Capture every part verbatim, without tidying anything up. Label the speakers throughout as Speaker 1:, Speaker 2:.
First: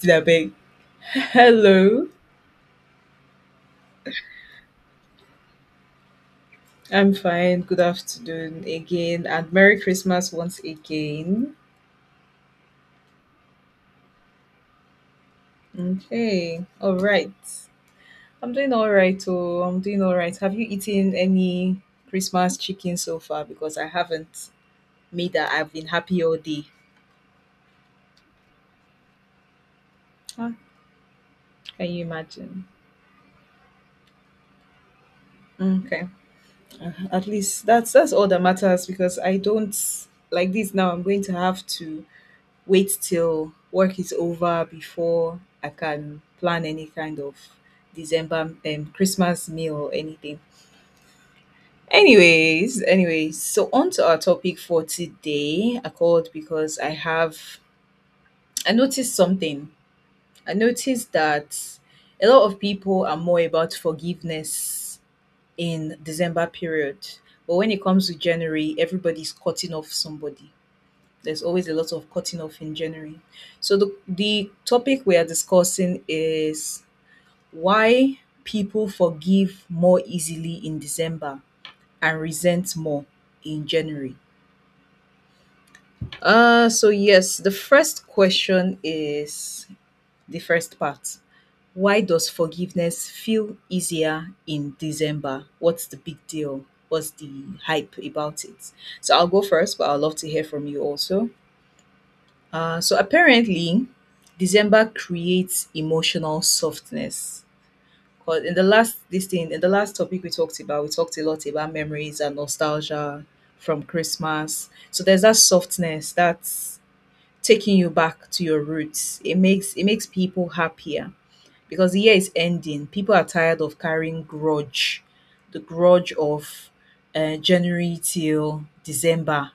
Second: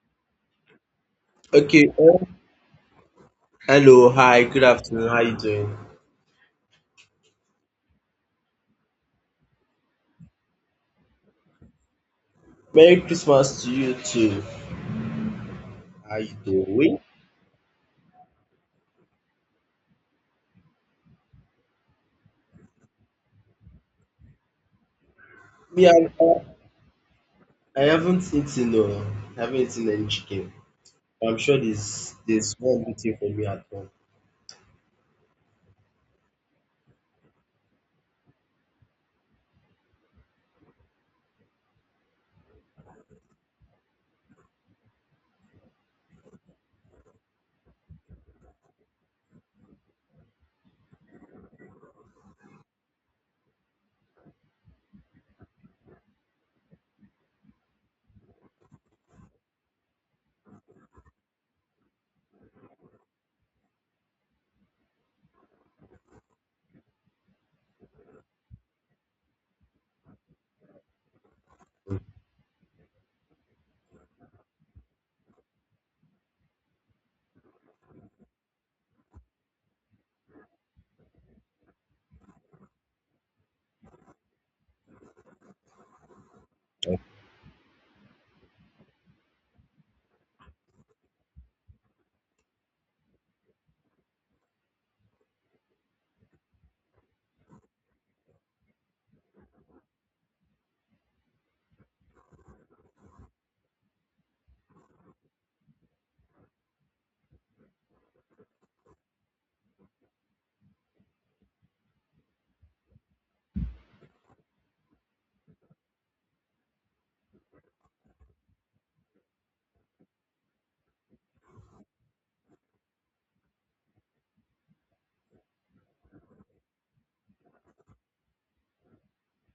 Speaker 1: Did I beg?
Speaker 2: Okay.
Speaker 1: Hello,
Speaker 2: um, Hello. Hi. Good afternoon. How you doing?
Speaker 1: I'm fine. Good afternoon again, and Merry Christmas once again.
Speaker 2: Merry Christmas to you too. How you
Speaker 1: Okay, all
Speaker 2: doing?
Speaker 1: right. I'm doing all right. Oh, I'm doing all right. Have you eaten any Christmas chicken so far? Because I haven't. Me that I've been
Speaker 2: Me, I'm,
Speaker 1: happy
Speaker 2: uh,
Speaker 1: all day.
Speaker 2: I haven't eaten. No, I haven't eaten any
Speaker 1: Ah,
Speaker 2: chicken. I'm sure
Speaker 1: can you
Speaker 2: there's there's
Speaker 1: imagine?
Speaker 2: one waiting for me at home.
Speaker 1: Okay, Uh, at least that's that's all that matters because I don't like this now. I'm going to have to wait till work is over before I can plan any kind of December um Christmas meal or anything. Anyways, anyways, so on to our topic for today. I called because I have I noticed something. I noticed that a lot of people are more about forgiveness in December period. But when it comes to January, everybody's cutting off somebody. There's always a lot of cutting off in January. So the the topic we are discussing is why people forgive more easily in December and resent more in January. Uh so yes, the first question is the first part. Why does forgiveness feel easier in December? What's the big deal? What's the hype about it? So I'll go first, but I'd love to hear from you also. Uh, so apparently, December creates emotional softness. Because in the last this thing, in the last topic we talked about, we talked a lot about memories and nostalgia from Christmas. So there's that softness that's taking you back to your roots. It makes it makes people happier because the year is ending. People are tired of carrying grudge, the grudge of uh, January till December,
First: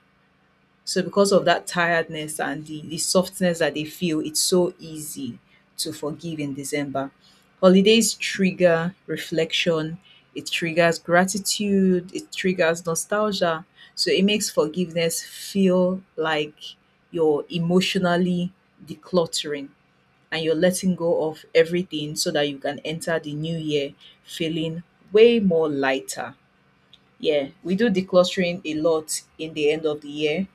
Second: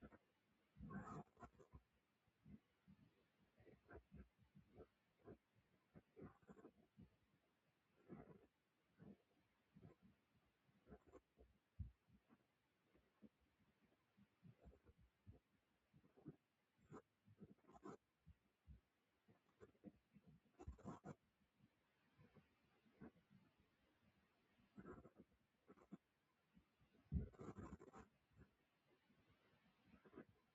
Speaker 1: so because of that tiredness and the, the softness that they feel, it's so easy to forgive in December. Holidays trigger reflection, it triggers gratitude, it triggers nostalgia. So it makes forgiveness feel like you're emotionally decluttering and you're letting go of everything so that you can enter the new year feeling way more lighter. Yeah, we do decluttering a lot in the end of the year,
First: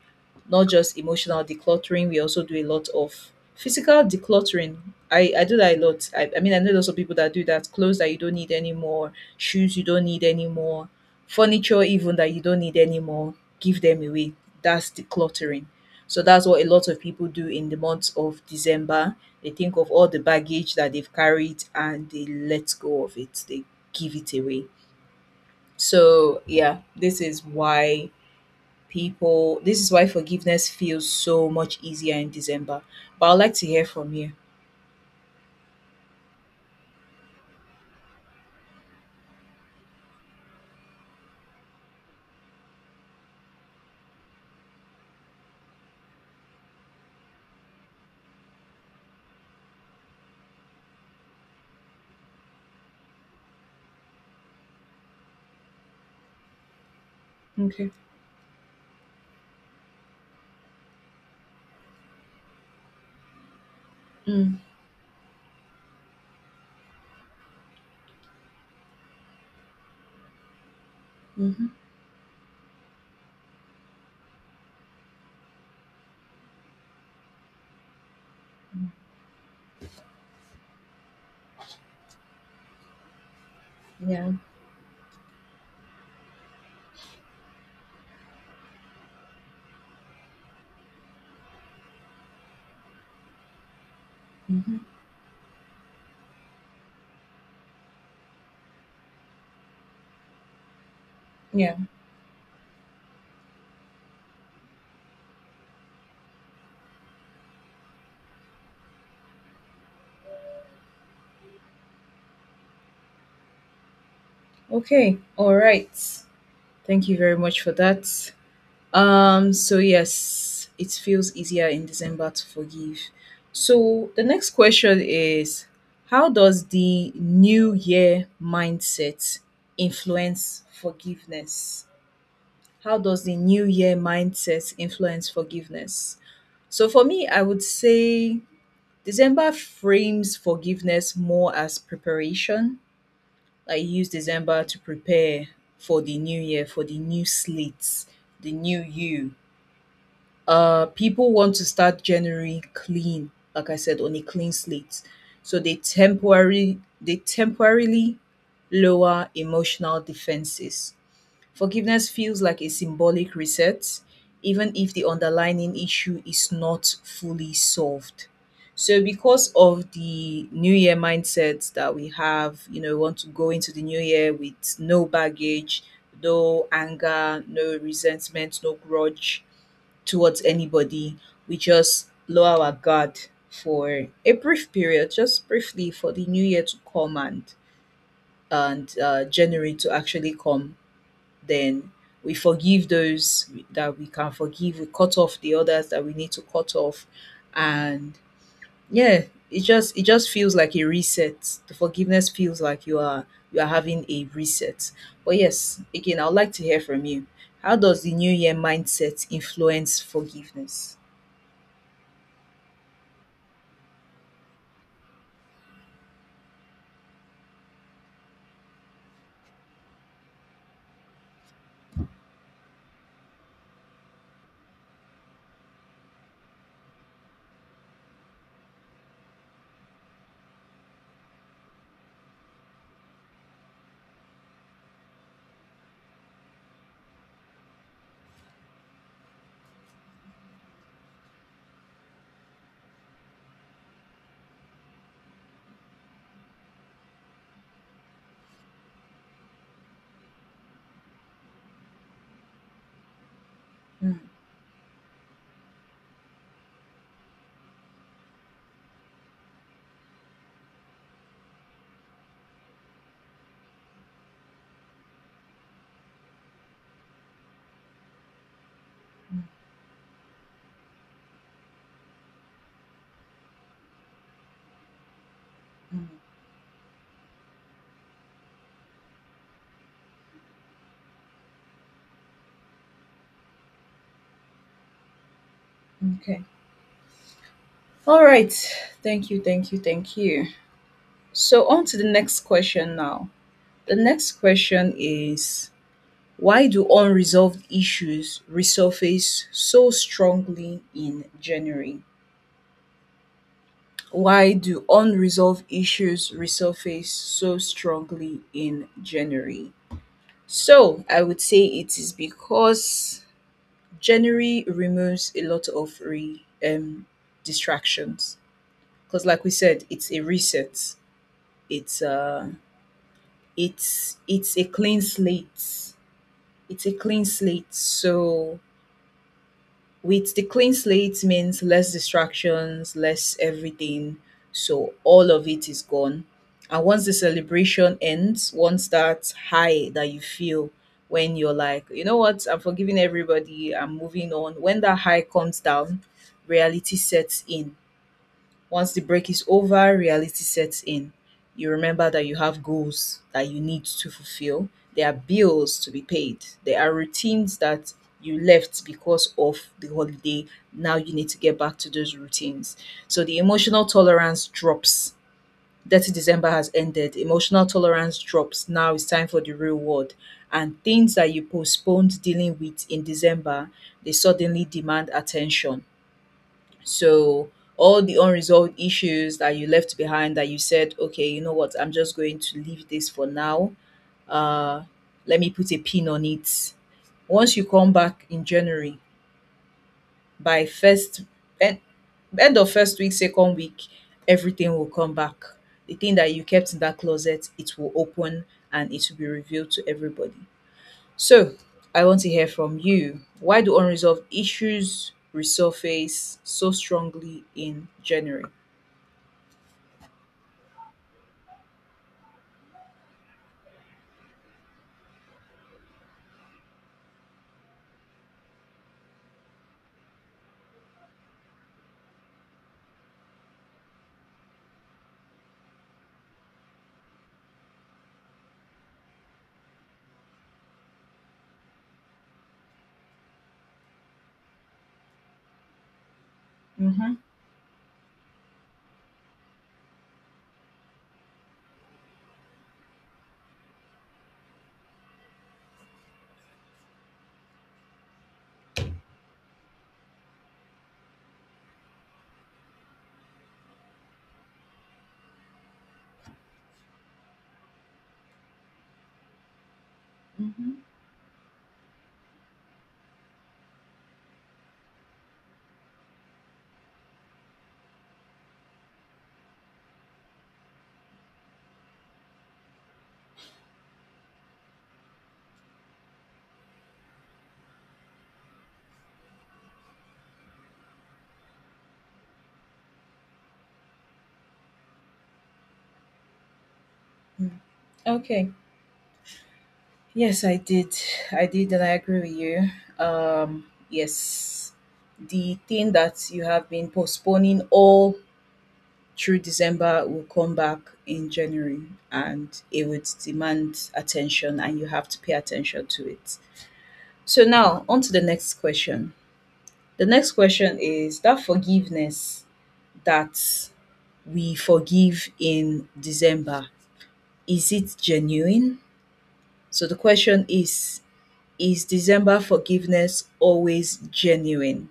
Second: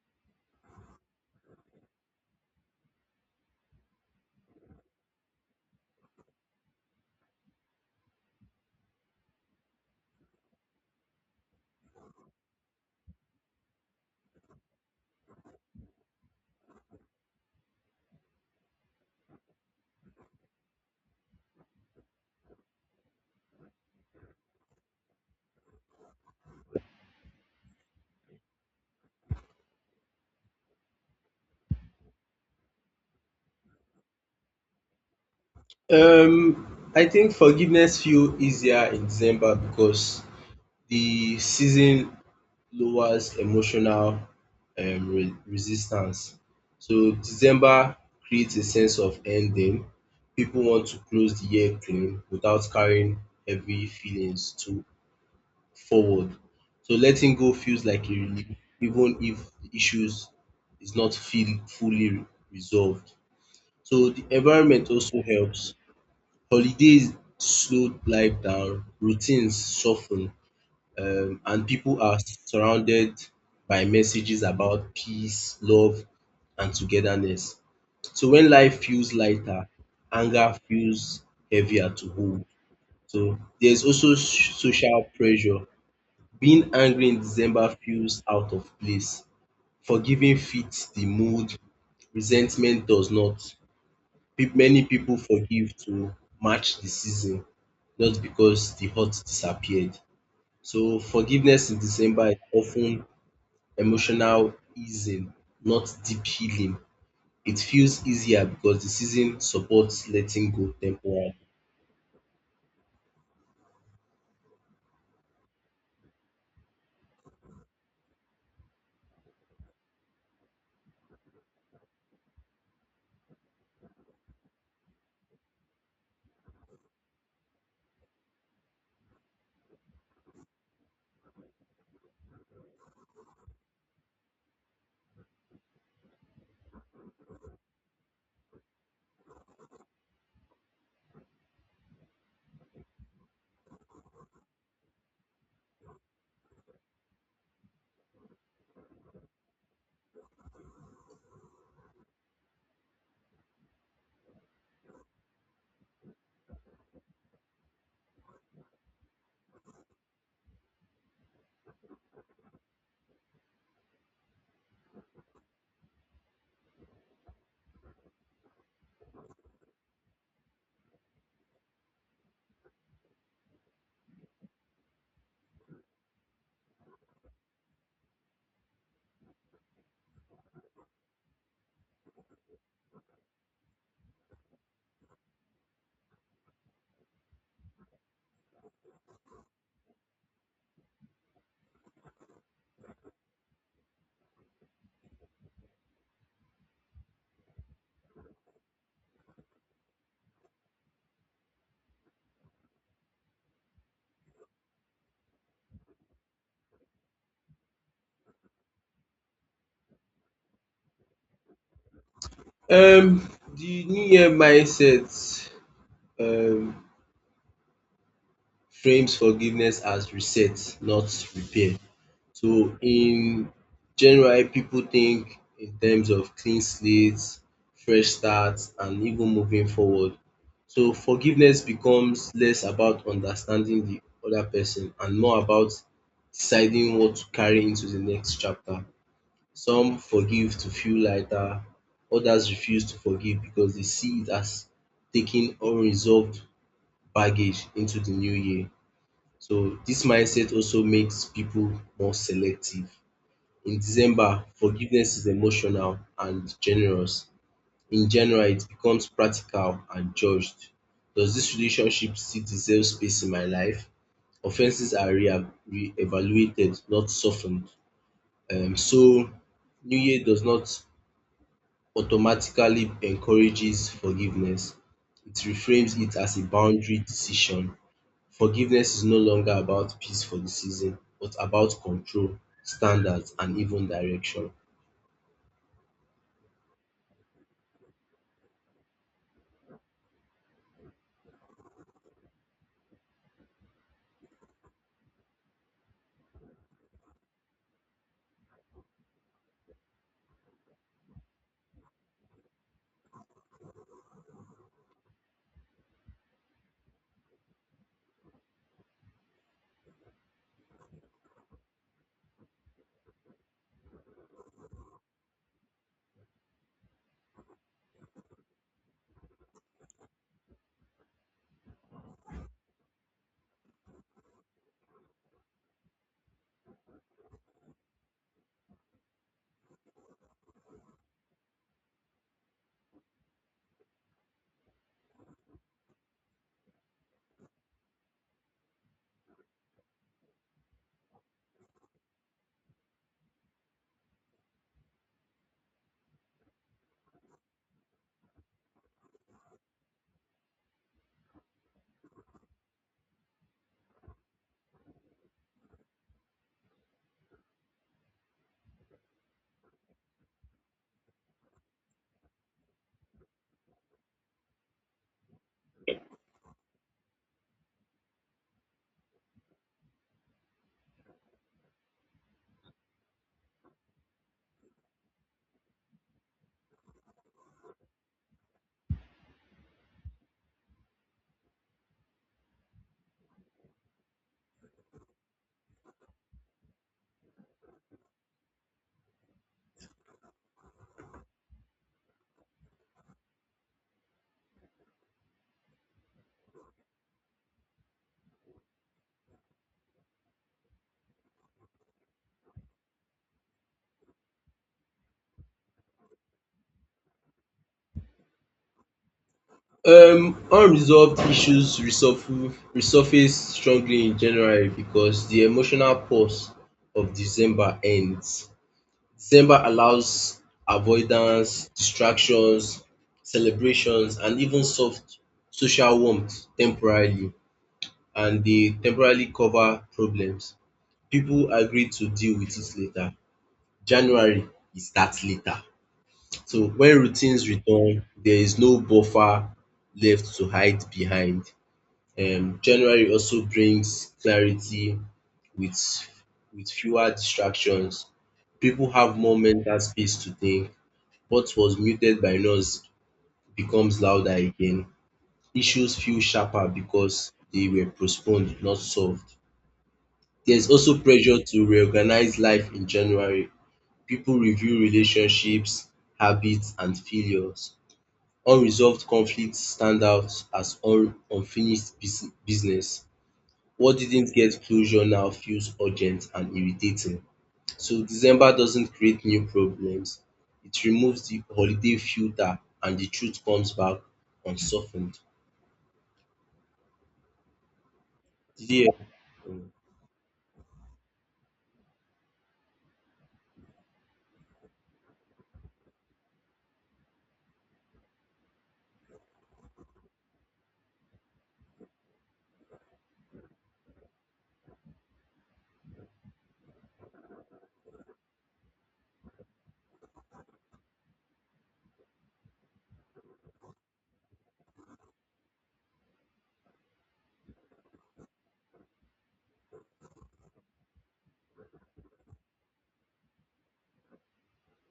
Speaker 1: not just emotional decluttering. We also do a lot of physical decluttering. I, I do that a lot. I, I mean, I know lots of people that do that. Clothes that you don't need anymore, shoes you don't need anymore, furniture even that you don't need anymore, give them away. That's decluttering. So that's what a lot of people do in the month of December. They think of all the baggage that they've carried and they let go of it. They give it away. So yeah, this is why people. This is why forgiveness feels so much easier in December. But I'd like to hear from you.
Speaker 2: Um, I think forgiveness feel easier in December because the season lowers emotional um re- resistance. So December creates a sense of ending. People want to close the year clean without carrying heavy feelings to forward. So letting go feels
Speaker 1: Okay.
Speaker 2: like a relief, even if the issues is not feel fully re- resolved. So the
Speaker 1: Mm.
Speaker 2: environment also helps. Holidays slow life down, routines soften, um,
Speaker 1: Mm-hmm.
Speaker 2: and people are surrounded by messages about peace, love, and togetherness. So when life feels lighter, anger feels heavier to hold. So there's also
Speaker 1: Yeah.
Speaker 2: s- social pressure. Being angry in December feels out of place. Forgiving fits the mood. Resentment does not. Pe-
Speaker 1: Mm-hmm.
Speaker 2: Many people forgive to match the season, not because the hurt disappeared. So forgiveness
Speaker 1: Yeah.
Speaker 2: in December is often emotional easing, not deep healing. It feels easier because the season supports letting go temporarily.
Speaker 1: Okay, all right. Thank you very much for that. Um. So yes, it feels easier in December to forgive. So the next question is, how does the New Year mindset influence forgiveness? How does the New Year mindset influence forgiveness? So for me, I would say December frames forgiveness more as preparation. I use December to prepare for the new year, for the new slates, the new you. Uh, people want to start January clean, like I said, on a clean slate. So they temporarily they temporarily lower emotional defenses. Forgiveness feels like a symbolic reset, even if the underlying issue is not fully solved. So, because of the new year mindset that we have, you know, we want to go into the new year with no baggage, no anger, no resentment, no grudge towards anybody. We just lower our guard for a brief period, just briefly, for the new year to come, and and uh, January to actually come, then we forgive those that we can forgive, we cut off the others that we need to cut off, and yeah, it just it just feels like a reset. The forgiveness feels like you are you are having a reset. But yes, again, I'd like to hear from you. How does the new year mindset influence forgiveness?
Speaker 2: Um, the New Year mindset um frames forgiveness as reset, not repair. So in general, people think in terms of clean slates, fresh starts, and even moving forward. So forgiveness becomes less about understanding the other person and more about deciding what to carry into the next chapter. Some forgive to feel lighter, others refuse to forgive because they see it as taking unresolved baggage into the new year. So this mindset also makes people more selective. In
Speaker 1: Mm,
Speaker 2: December, forgiveness is emotional and generous. In January, it becomes practical and judged. Does this relationship still deserve space in my life? Offenses are re- re-evaluated, not softened. Um, so,
Speaker 1: mm,
Speaker 2: New Year does not automatically encourages forgiveness. It reframes
Speaker 1: mm,
Speaker 2: it as a boundary decision. Forgiveness is no longer about peace for the season, but about control, standards, and even direction.
Speaker 1: okay, all right. Thank you, thank you, thank you. So on to the next question now. The next question is, why do unresolved issues resurface so strongly in January? Why do unresolved issues resurface so strongly in January? So, I would say it is because January removes a lot of re, um, distractions. Because, like we said, it's a reset. It's uh, it's it's a clean slate. It's a clean slate. So with the clean slate means less distractions, less everything. So all of it is gone. And once the celebration ends, once that high that you feel when you're like, you know what, I'm forgiving everybody, I'm moving on. When that high comes down, reality sets in. Once the break is over, reality sets in. You remember that you have goals that you need to fulfill. There are bills to be paid. There are routines that you left because of the holiday. Now you need to get back to those routines. So the emotional tolerance drops. thirty december has ended. Emotional tolerance drops. Now it's time for the real world. And things that you postponed dealing with in December, they suddenly demand attention. So all the unresolved issues that you left behind that you said, okay, you know what, I'm just going to leave this for now. Uh, Let me put a pin on it. Once you come back in January, by first end, end of first week, second week, everything will come back. The thing that you kept in that closet, it will open and it will be revealed to everybody. So I want to hear from you. Why do unresolved issues resurface so strongly in January?
Speaker 2: Um unresolved issues resurf- resurface strongly in January because the emotional pause of December ends. December allows avoidance, distractions, celebrations and even soft social warmth temporarily and they temporarily cover problems. People agree to deal with it later. January is that later. So when
Speaker 1: Mhm,
Speaker 2: routines return, there is no buffer left to hide behind. um January also brings clarity with with fewer distractions. People have more mental space to think. What was muted by noise becomes louder again. Issues feel sharper because they were postponed, not solved. There's
Speaker 1: mhm.
Speaker 2: also pressure to reorganize life in January. People review relationships, habits, and failures. Unresolved conflicts stand out as un unfinished bus business. What didn't get closure now feels urgent and irritating. So December doesn't create new problems. It removes the holiday filter and the truth comes back unsoftened.
Speaker 1: Mm. Okay.
Speaker 2: Yeah.
Speaker 1: Yes, I did. I did, and I agree with you. Um, yes, the thing that you have been postponing all through December will come back in January, and it would demand attention, and you have to pay attention to it. So now, on to the next question. The next question is that forgiveness that we forgive in December, is it genuine? So the question is Is December forgiveness always genuine?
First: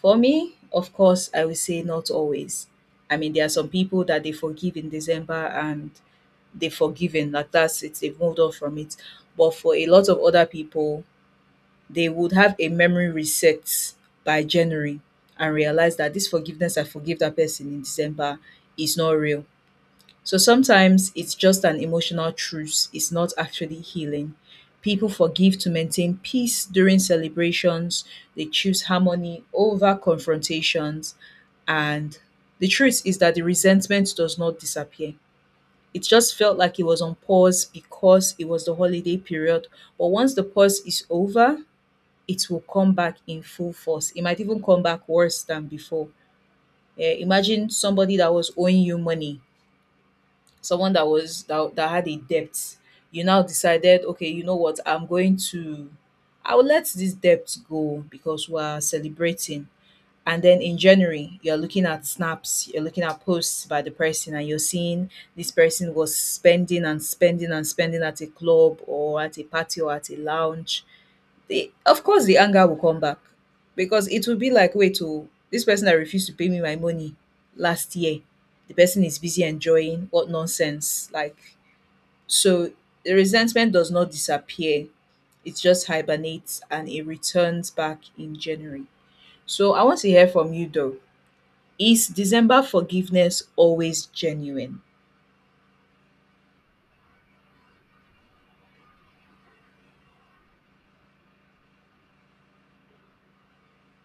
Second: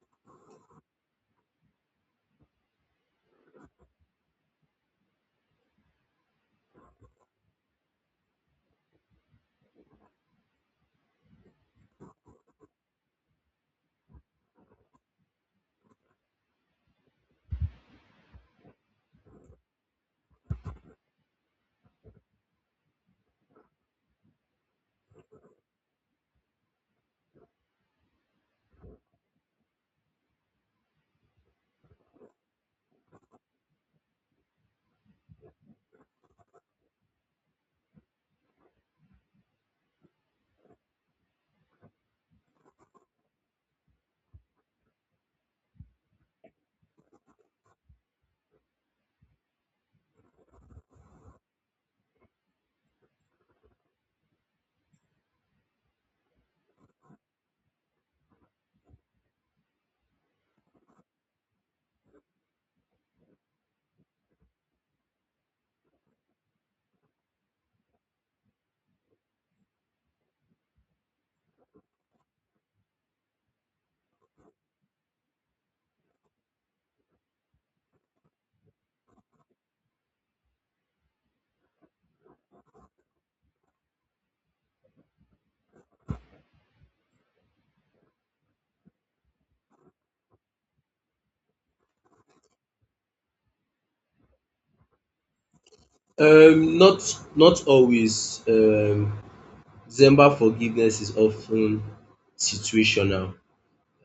Speaker 1: For me, of course, I will say not always. I mean, there are some people that they forgive in December and they've forgiven, like that's it, they've moved on from it. But for a lot of other people, they would have a memory reset by January and realize that this forgiveness I forgive that person in December is not real. So sometimes it's just an emotional truce, it's not actually healing. People forgive to maintain peace during celebrations, they choose harmony over confrontations, and the truth is that the resentment does not disappear. It just felt like it was on pause because it was the holiday period. But once the pause is over, it will come back in full force. It might even come back worse than before. Eh, imagine somebody that was owing you money, someone that was that, that had a debt, you now decided, okay, you know what, I'm going to I'll let this debt go because we're celebrating. And then in January you're looking at snaps, you're looking at posts by the person and you're seeing this person was spending and spending and spending at a club or at a party or at a lounge. The Of course the anger will come back because it will be like, wait oh, this person that refused to pay me my money last year, the person is busy enjoying what nonsense. Like, so the resentment does not disappear. It just hibernates and it returns back in January. So I want to hear from you though. Is December forgiveness always genuine?
Speaker 2: Um not not always. Um December forgiveness is often situational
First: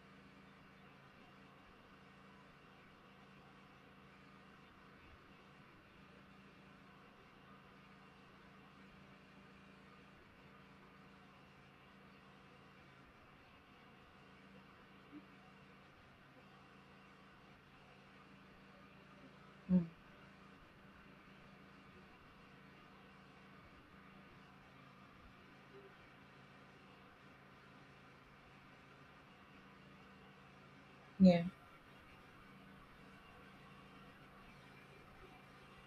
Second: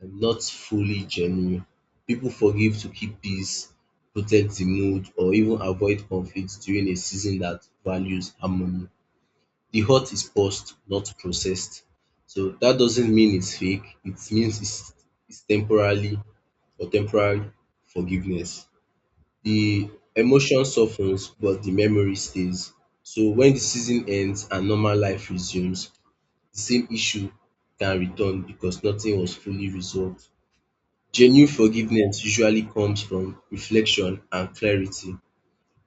Speaker 2: and not fully genuine. People forgive to keep peace, protect the mood or even avoid conflict during a season that values harmony. The hurt is paused, not processed. So that doesn't mean it's fake. It means it's, it's temporarily or temporary forgiveness.
Speaker 1: Mm,
Speaker 2: The emotion softens, but the memory stays. So when the season ends and normal life resumes, the same issue can return because nothing was fully resolved.
Speaker 1: yeah.
Speaker 2: Genuine forgiveness usually comes from reflection and clarity.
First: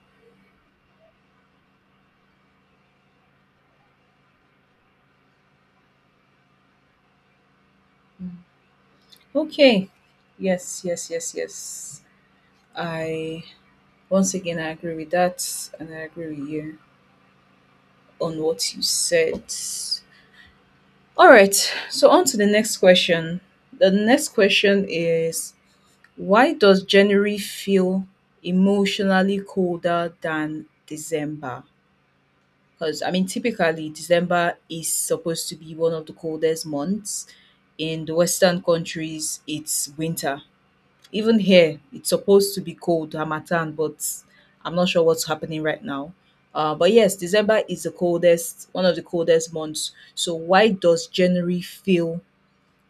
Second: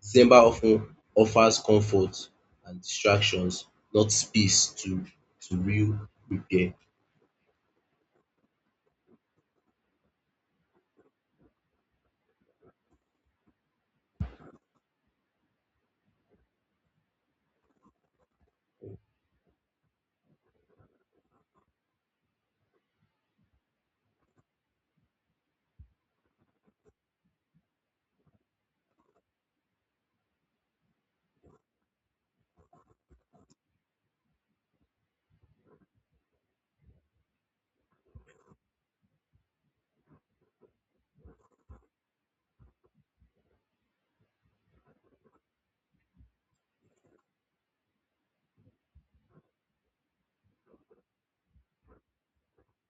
Speaker 2: December often offers comfort and distractions, not space to to real repair.
Speaker 1: Mm. Okay. Yes, yes, yes, yes. I Once again I agree with that and I agree with you on what you said. All right. So on to the next question. The next question is, why does January feel emotionally colder than December? Because, I mean, typically December is supposed to be one of the coldest months. In the Western countries, it's winter. Even here, it's supposed to be cold, Hamatan, but I'm not sure what's happening right now. Uh, but yes, December is the coldest, one of the coldest months. So, why does January feel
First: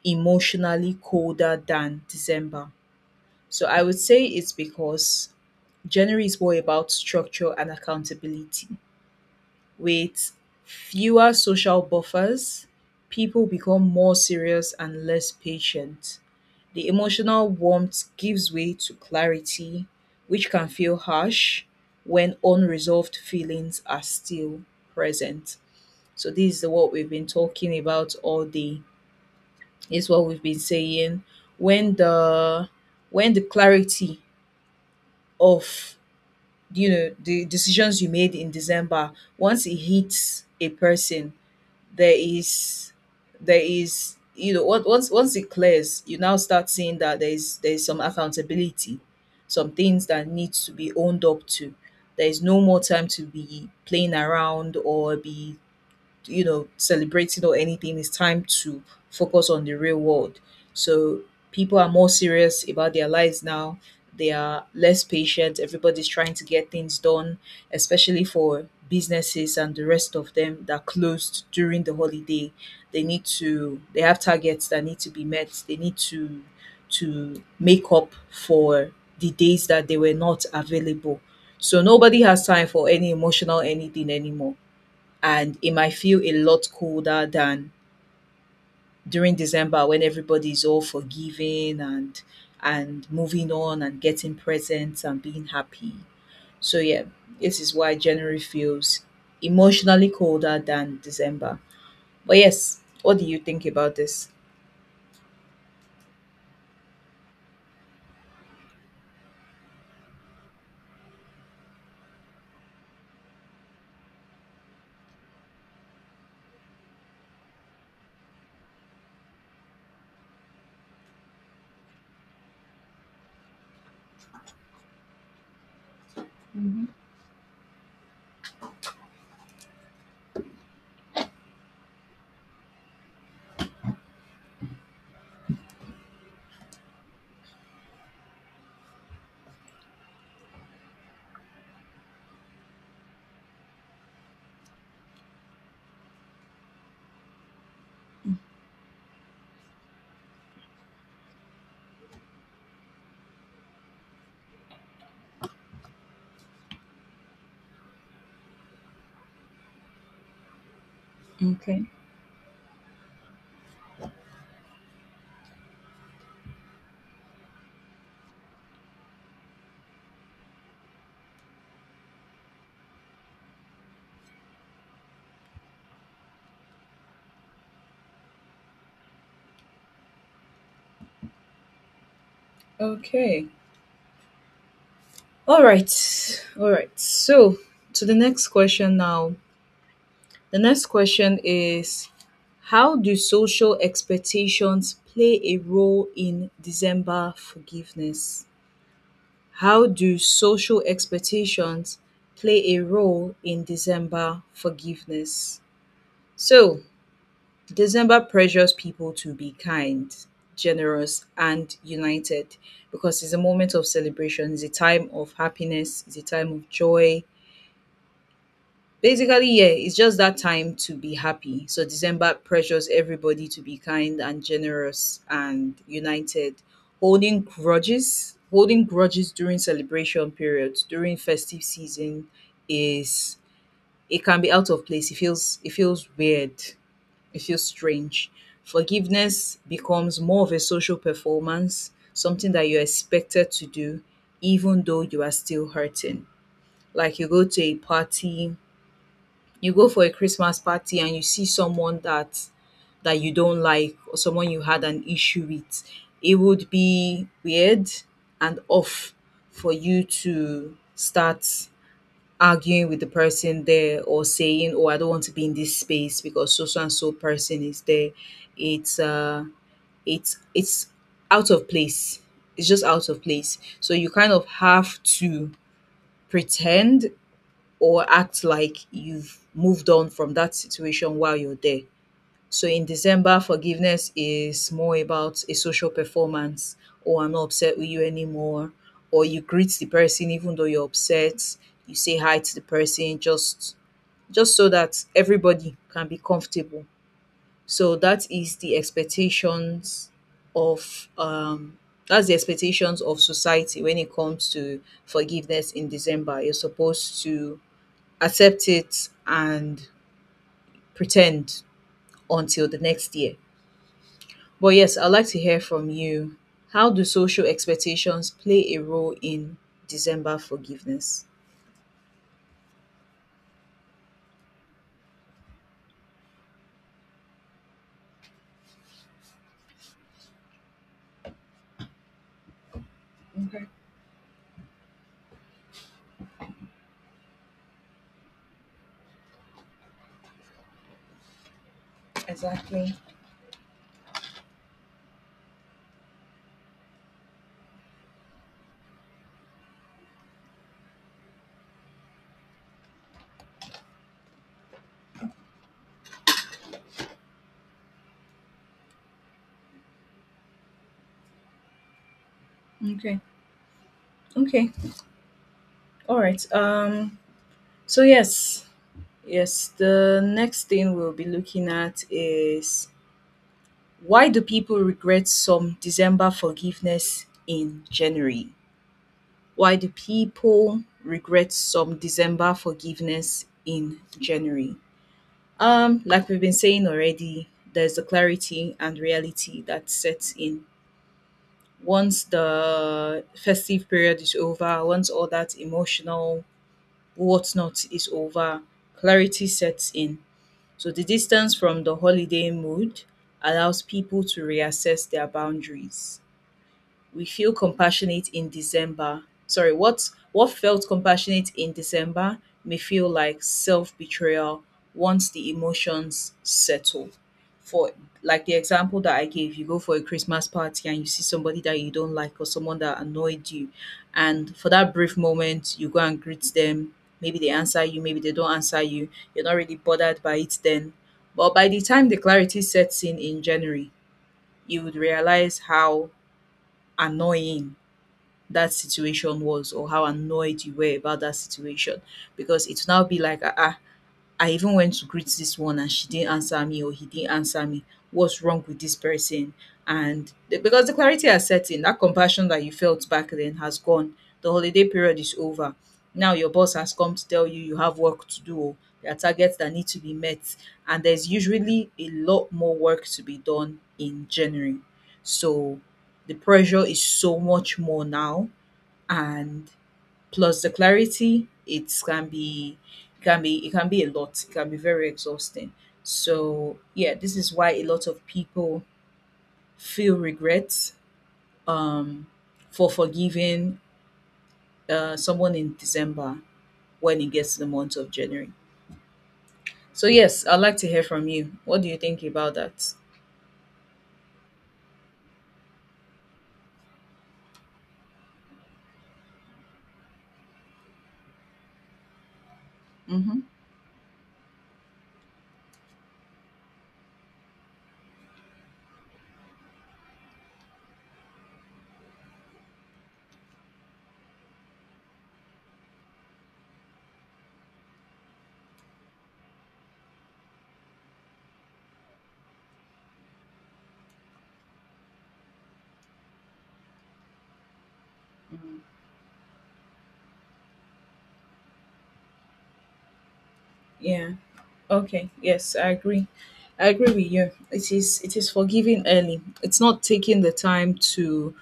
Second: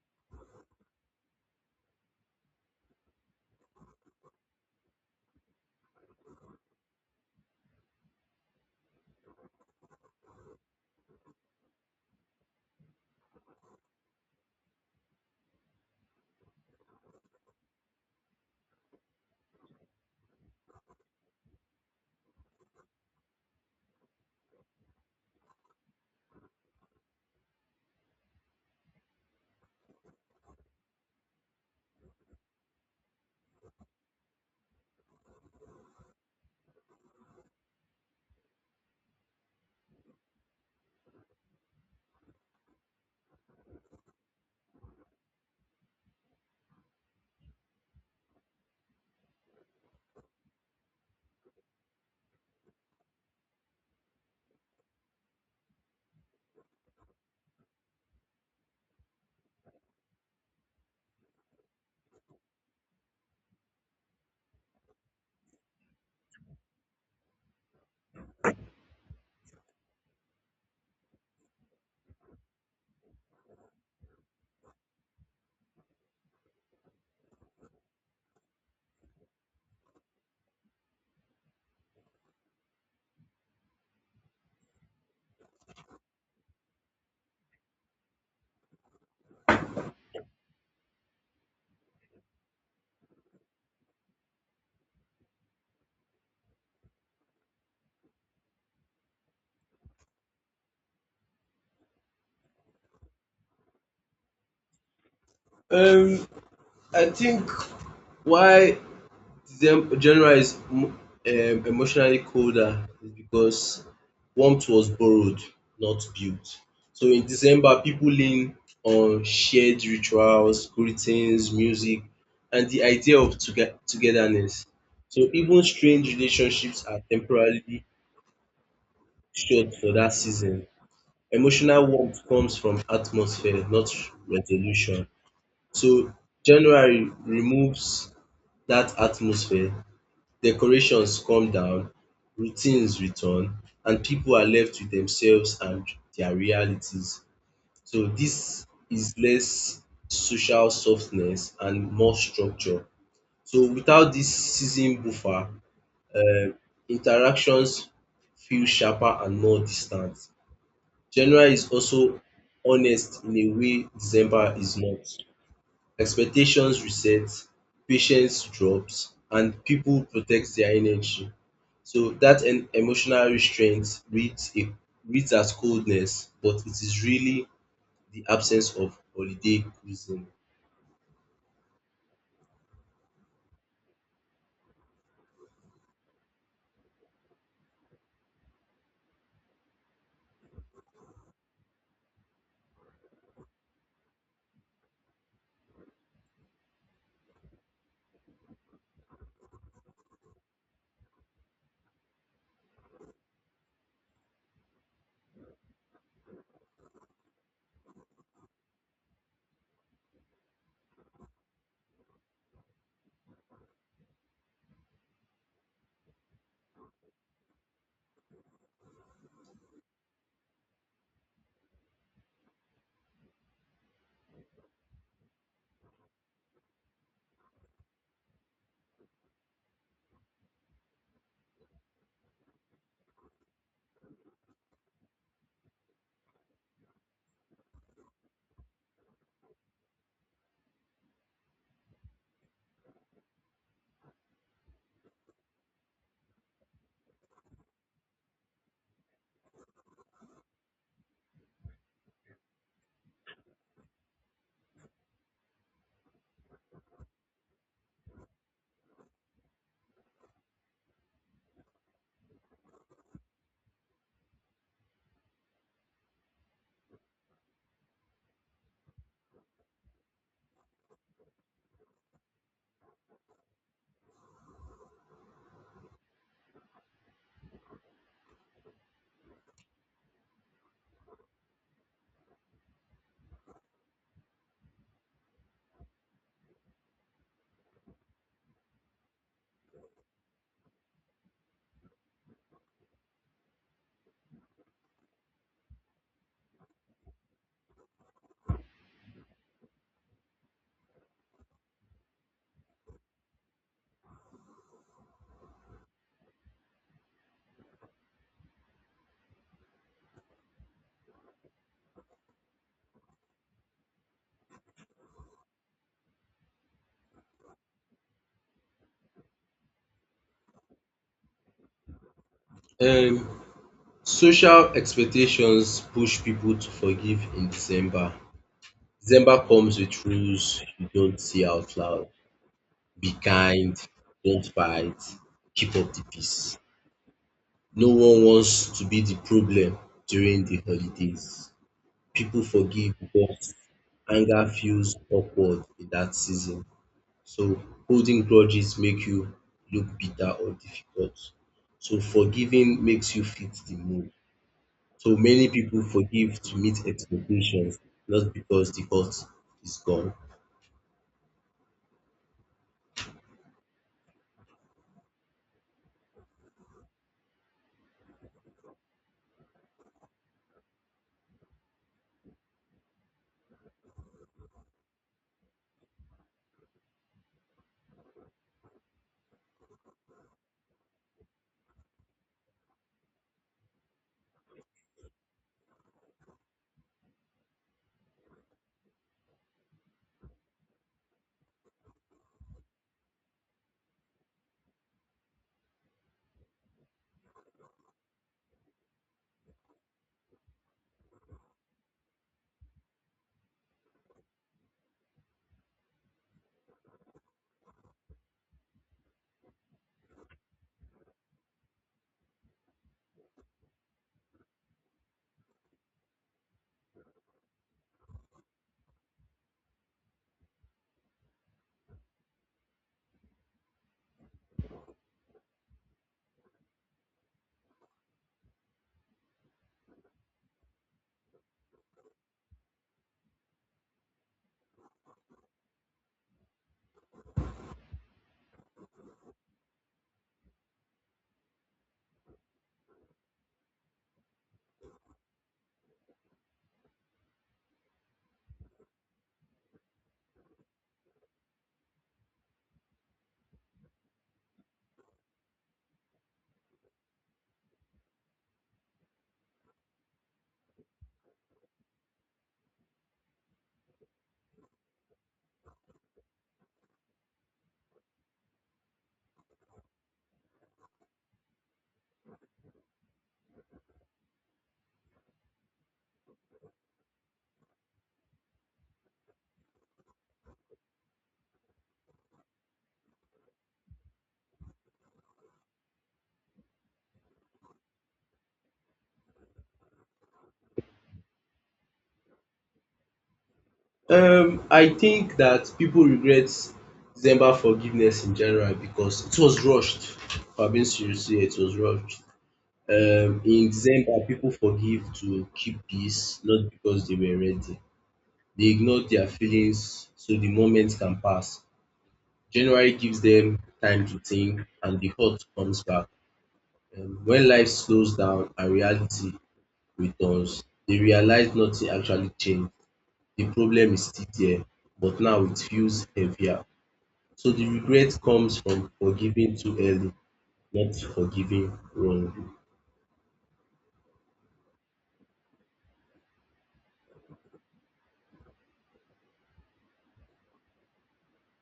Speaker 1: emotionally colder than December? So I would say it's because January is more about structure and accountability. With fewer social buffers, people become more serious and less patient. The emotional warmth gives way to clarity, which can feel harsh when unresolved feelings are still present. So, this is what we've been talking about all day. Is what we've been saying. When the when the clarity of you know the decisions you made in December once it hits a person, there is there is you know what once once it clears, you now start seeing that there is there is some accountability, some things that needs to be owned up to. There is no more time to be playing around or be, you know celebrating or anything. It's time to focus on the real world. So people are more serious about their lives now. They are less patient, everybody's trying to get things done, especially for businesses and the rest of them that closed during the holiday. They need to they have targets that need to be met. They need to to make up for the days that they were not available. So nobody has time for any emotional anything anymore, and it might feel a lot colder than during December when everybody's all forgiving and and moving on and getting presents and being happy. So yeah, this is why January feels emotionally colder than December. But yes, what do you think about this?
Speaker 2: Um, I think why December January is um, emotionally colder is because warmth was borrowed, not built. So in December, people lean on shared rituals, greetings, music, and the idea of toge- togetherness. So even strange relationships are temporarily shut for that season. Emotional warmth comes from atmosphere, not resolution. So January removes that atmosphere, decorations come down, routines return, and people are left with themselves and their realities. So this is less social softness and more structure. So without this season buffer, um interactions feel sharper and more distant. January is
Speaker 1: Okay.
Speaker 2: also honest in a way December is not. Expectations reset, patience drops, and people protect their energy. So that en- emotional restraint reads a, reads as coldness, but it is really the absence of holiday cuisine.
Speaker 1: Okay. All right. All right. So, to the next question now. The next question is, how do social expectations play a role in December forgiveness? How do social expectations play a role in December forgiveness? So, December pressures people to be kind, generous, and united because it's a moment of celebration, it's a time of happiness, it's a time of joy. Basically, yeah, it's just that time to be happy. So December pressures everybody to be kind and generous and united. Holding grudges, holding grudges during celebration periods, during festive season, is it can be out of place. It feels it feels weird. It feels strange. Forgiveness becomes more of a social performance, something that you're expected to do even though you are still hurting. Like you go to a party, you go for a Christmas party and you see someone that that you don't like or someone you had an issue with. It would be weird and off for you to start arguing with the person there or saying, "Oh, I don't want to be in this space because so so and so person is there." It's uh, it's it's out of place. It's just out of place. So you kind of have to pretend or act like you've moved on from that situation while you're there. So in December, forgiveness is more about a social performance, or I'm not upset with you anymore, or you greet the person even though you're upset, you say hi to the person just just so that everybody can be comfortable. So that is the expectations of um that's the expectations of society when it comes to forgiveness in December. You're supposed to accept it and pretend until the next year. But yes, I'd like to hear from you. How do social expectations play a role in December forgiveness?
Speaker 2: Um, social expectations push people to forgive in December. December comes with rules you don't see out loud. Be kind, don't fight, keep up the peace. No one wants to be the problem during the holidays. People
Speaker 1: Exactly.
Speaker 2: forgive because anger feels awkward in that season. So holding grudges make you look bitter or difficult. So forgiving makes you fit the mood. So many people forgive to meet expectations, not because the hurt is gone.
Speaker 1: Okay. Okay. All right. Um so yes, yes, the next thing we'll be looking at is, why do people regret some December forgiveness in January? Why do people regret some December forgiveness in January? Um, like we've been saying already, there's the clarity and reality that sets in. Once the festive period is over, once all that emotional whatnot is over, clarity sets in. So the distance from the holiday mood allows people to reassess their boundaries. We feel compassionate in December. Sorry, what what felt compassionate in December may feel like self betrayal once the emotions settle. For, like the example that I gave, you go for a Christmas party and you see somebody that you don't like or someone that annoyed you, and for that brief moment you go and greet them. Maybe they answer you, maybe they don't answer you. You're not really bothered by it then. But by the time the clarity sets in in January, you would realize how annoying that situation was or how annoyed you were about that situation, because it will now be like, ah, ah, I even went to greet this one and she didn't answer me or he didn't answer me. What's wrong with this person? And the- because the clarity has set in, that compassion that you felt back then has gone. The holiday period is over. Now your boss has come to tell you you have work to do. oh, There are targets that need to be met, and there's usually a lot more work to be done in January. So the pressure is so much more now, and plus the clarity, it can be it can be it can be a lot, it can be very exhausting. So yeah, this is why a lot of people feel regret, um for forgiving uh someone in December when it gets to the month of January. So yes, I'd like to hear from you, what do you think about that?
Speaker 2: Um, I think that people regret December forgiveness in January because it was rushed. If I'm being serious here, it was rushed.
Speaker 1: Mm-hmm.
Speaker 2: Um, in December, people forgive to keep peace, not because they were ready. They ignore their feelings so the moment can pass. January gives them time to think and the hurt comes back. Um, when life slows down and reality returns, they realize nothing actually changed. The problem is still there, but now it feels heavier. So the regret comes from forgiving too early, not forgiving wrongly.
Speaker 1: Yeah. Okay, yes, I agree. I agree with you. It is it is forgiving early. It's not taking the time to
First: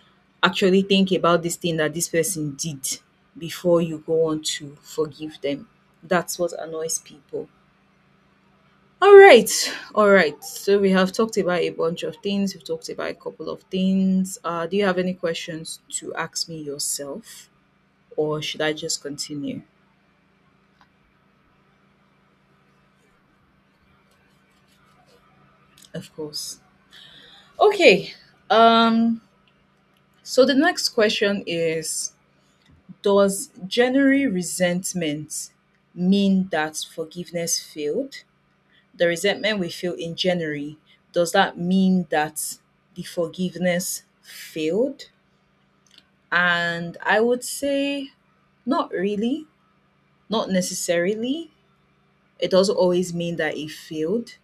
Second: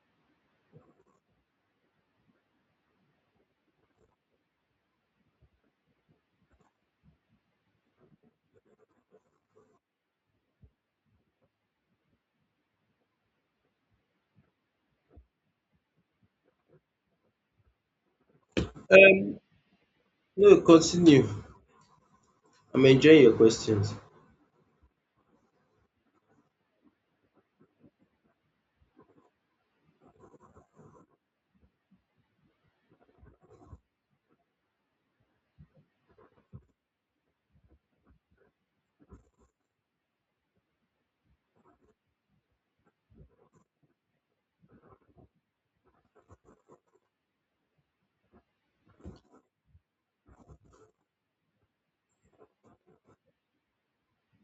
Speaker 1: actually think about this thing that this person did before you go on to forgive them. That's what annoys people. All right. All right. So we have talked about a bunch of things. We've talked about a couple of things. Uh, do you have any questions to ask me yourself, or should I just
Speaker 2: Um,
Speaker 1: continue?
Speaker 2: no, continue. I'm enjoying your questions.
Speaker 1: Of course. Okay. Um so the next question is, does January resentment mean that forgiveness failed? The resentment we feel in January, does that mean that the forgiveness failed? And I would say not really, not necessarily. It doesn't always mean that it failed.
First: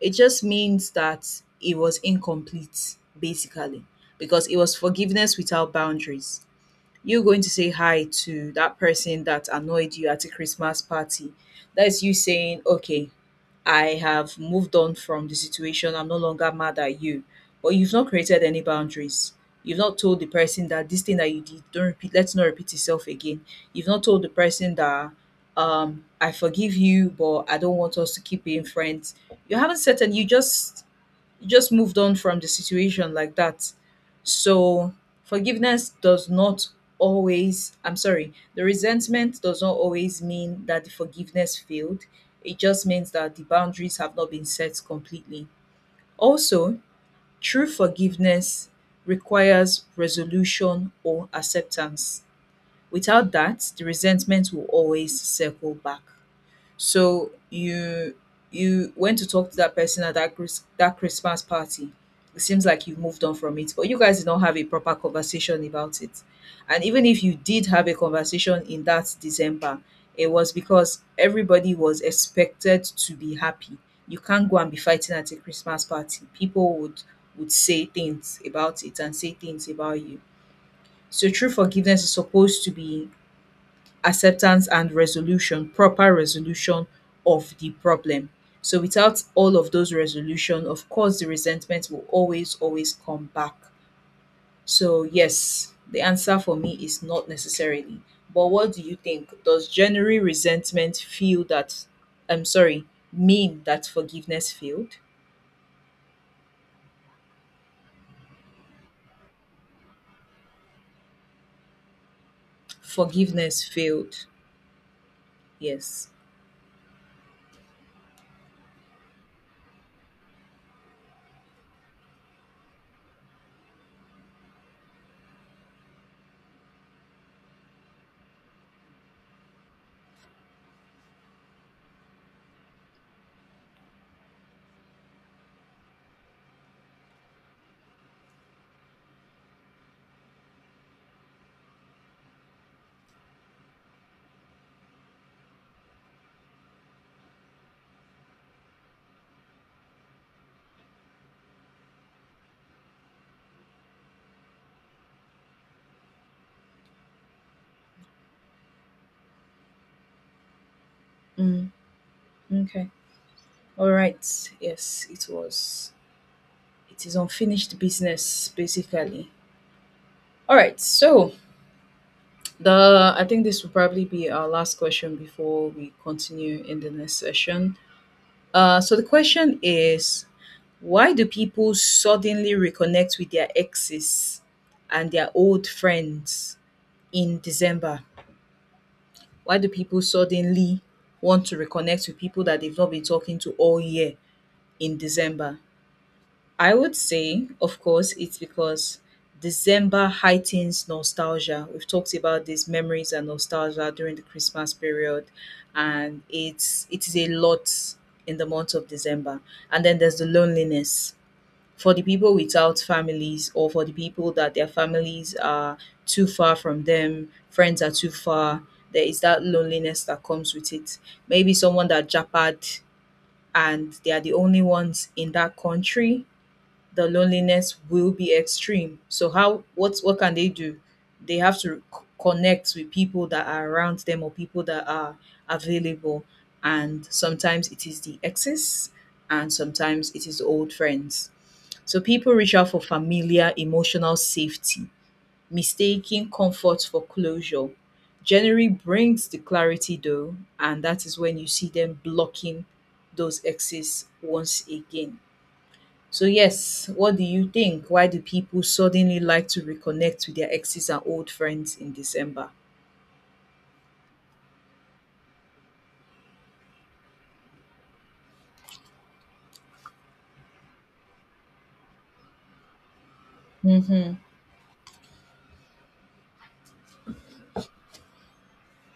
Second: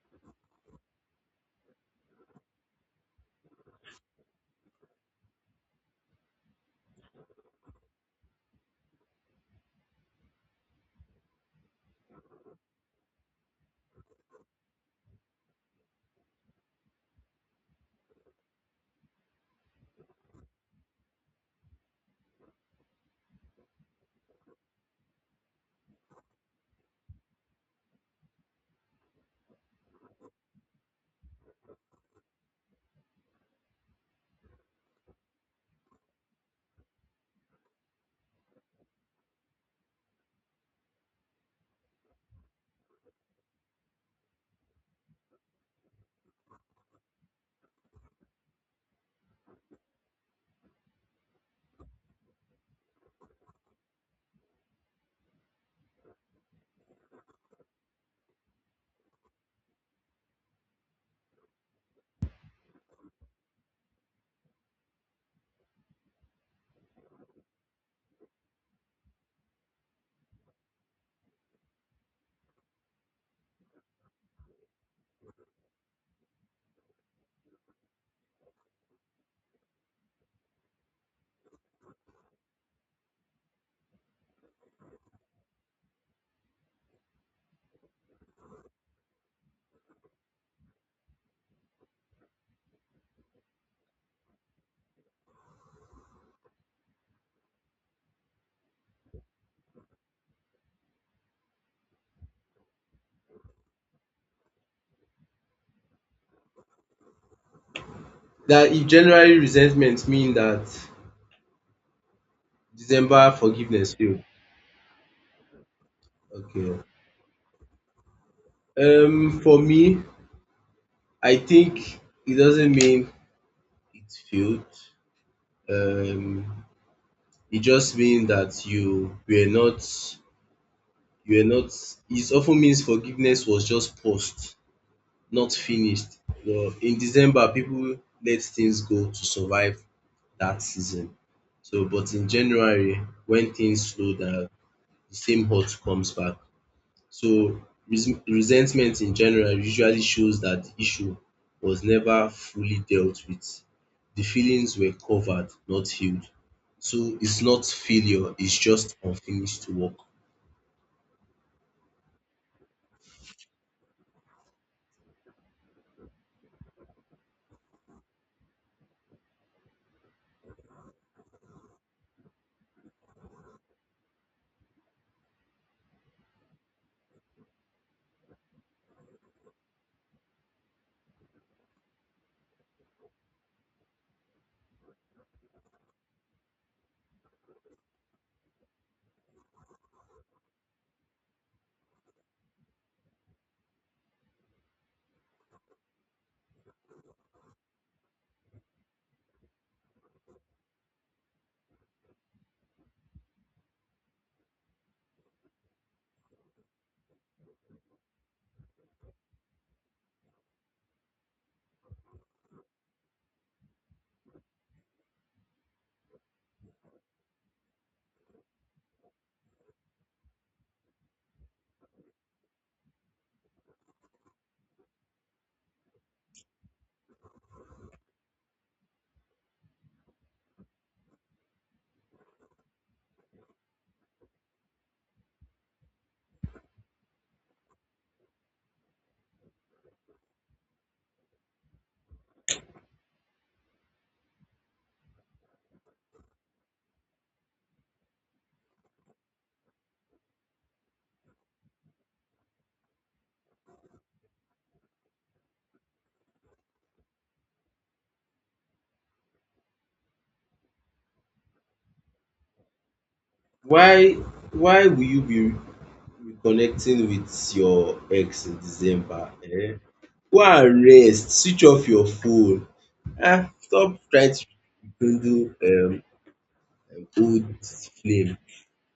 Speaker 1: It just means that it was incomplete, basically, because it was forgiveness without boundaries. You going to say hi to that person that annoyed you at a Christmas party, that's you saying, okay, I have moved on from the situation. I'm no longer mad at you. But you've not created any boundaries. You've not told the person that this thing that you did, don't repeat, let's not repeat itself again. You've not told the person that, um, I forgive you, but I don't want us to keep being friends. You haven't set and you just you just moved on from the situation like that. So forgiveness does not always, I'm sorry, the resentment does not always mean that the forgiveness failed. It just means that the boundaries have not been set completely. Also, true forgiveness requires resolution or acceptance. Without that, the resentment will always circle back. So you you went to talk to that person at that Chris, that Christmas party. It seems like you've moved on from it, but you guys did not have a proper conversation about it. And even if you did have a conversation in that December, it was because everybody was expected to be happy. You can't go and be fighting at a Christmas party. People would would say things about it and say things about you. So true forgiveness is supposed to be acceptance and resolution proper resolution of the problem. So without all of those resolution, of course, the resentment will always always come back. So yes, the answer for me is not necessarily. But what do you think? Does January resentment feel that I'm sorry mean that forgiveness failed?
Speaker 2: That if January resentment mean that December
Speaker 1: Forgiveness
Speaker 2: forgiveness failed.
Speaker 1: failed, yes.
Speaker 2: Okay. Um, for me, I think it doesn't mean it failed. Um, it just means that you were not you were not it often means forgiveness was just paused, not finished. But in December people let things go to survive that season. So but in January when things slow down the same hurt comes back. So res- resentment in January usually shows that the issue was never fully dealt with. The feelings were covered not healed. So it's not failure, it's just unfinished work.
Speaker 1: Mm, okay, all right. Yes, it was it is unfinished business, basically. All right, so the I think this will probably be our last question before we continue in the next session. Uh, so the question is, why do people suddenly reconnect with their exes and their old friends in December? Why do people suddenly want to reconnect with people that they've not been talking to all year in December? I would say, of course, it's because December heightens nostalgia. We've talked about these memories and nostalgia during the Christmas period, and it's it is a lot in the month of December. And then there's the loneliness for the people without families, or for the people that their families are too far from them, friends are too far. There is that loneliness that comes with it. Maybe someone that japad and they are the only ones in that country, the loneliness will be extreme. So how, what what can they do? They have to c- connect with people that are around them or people that are available. And sometimes it is the exes, and sometimes it is old friends. So people reach out for familiar emotional safety, mistaking comfort for closure. January brings the clarity though, and that is when you see them blocking those exes once again. So yes, what do you think? Why do people suddenly like to reconnect with their exes and old friends in December?
Speaker 2: Why why will you be reconnecting with your ex in December? Um go and rest, switch off your phone. Ah, stop
Speaker 1: Mm-hmm.
Speaker 2: trying to rekindle um old flame.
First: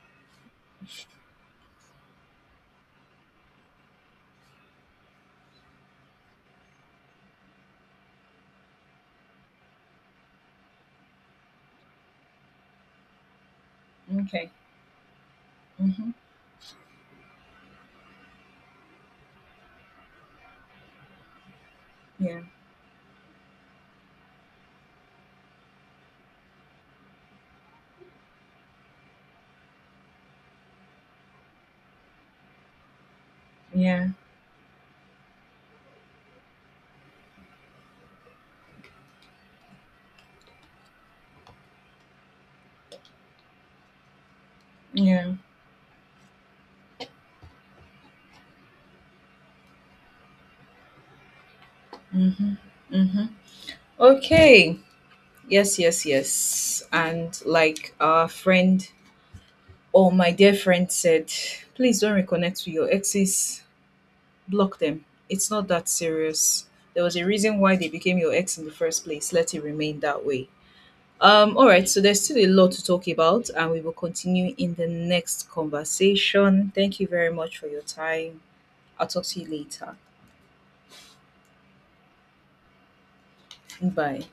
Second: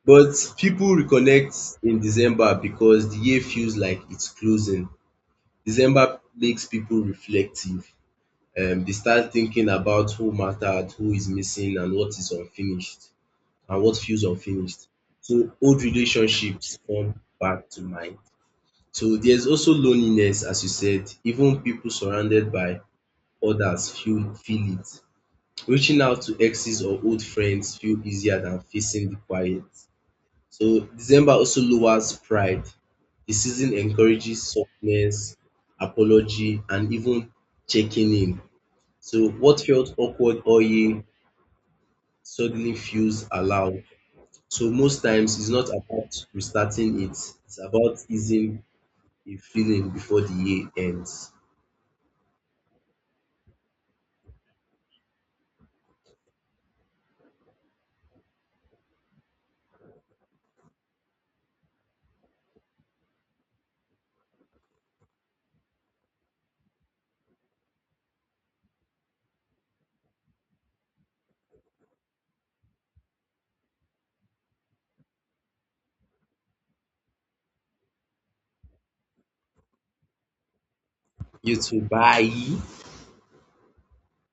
Speaker 2: But people reconnect in December because the year feels like it's closing. December makes people reflective, um they start thinking about who mattered, who is missing and what is unfinished and what feels
Speaker 1: Okay.
Speaker 2: unfinished. So old
Speaker 1: Mm-hmm.
Speaker 2: relationships come back to mind. So there's also loneliness as you said, even people
Speaker 1: Yeah.
Speaker 2: surrounded by others feel feel it. Reaching out to exes or old friends feel easier than facing the quiet. So December also lowers pride. The season
Speaker 1: Yeah.
Speaker 2: encourages softness, apology and even checking in. So what felt awkward all year suddenly feels allowed. So most
Speaker 1: Yeah.
Speaker 2: times it's not about restarting it, it's about easing a feeling before the year ends.
Speaker 1: Mm-hmm. Okay. Yes, yes, yes. And like our friend or my dear friend said, please don't reconnect with your exes. Block them. It's not that serious. There was a reason why they became your ex in the first place. Let it remain that way. Um, all right, so there's still a lot to talk about, and we will continue in the next conversation. Thank you very much for your time. I'll talk to you later.
Speaker 2: You too. Bye.
Speaker 1: Bye.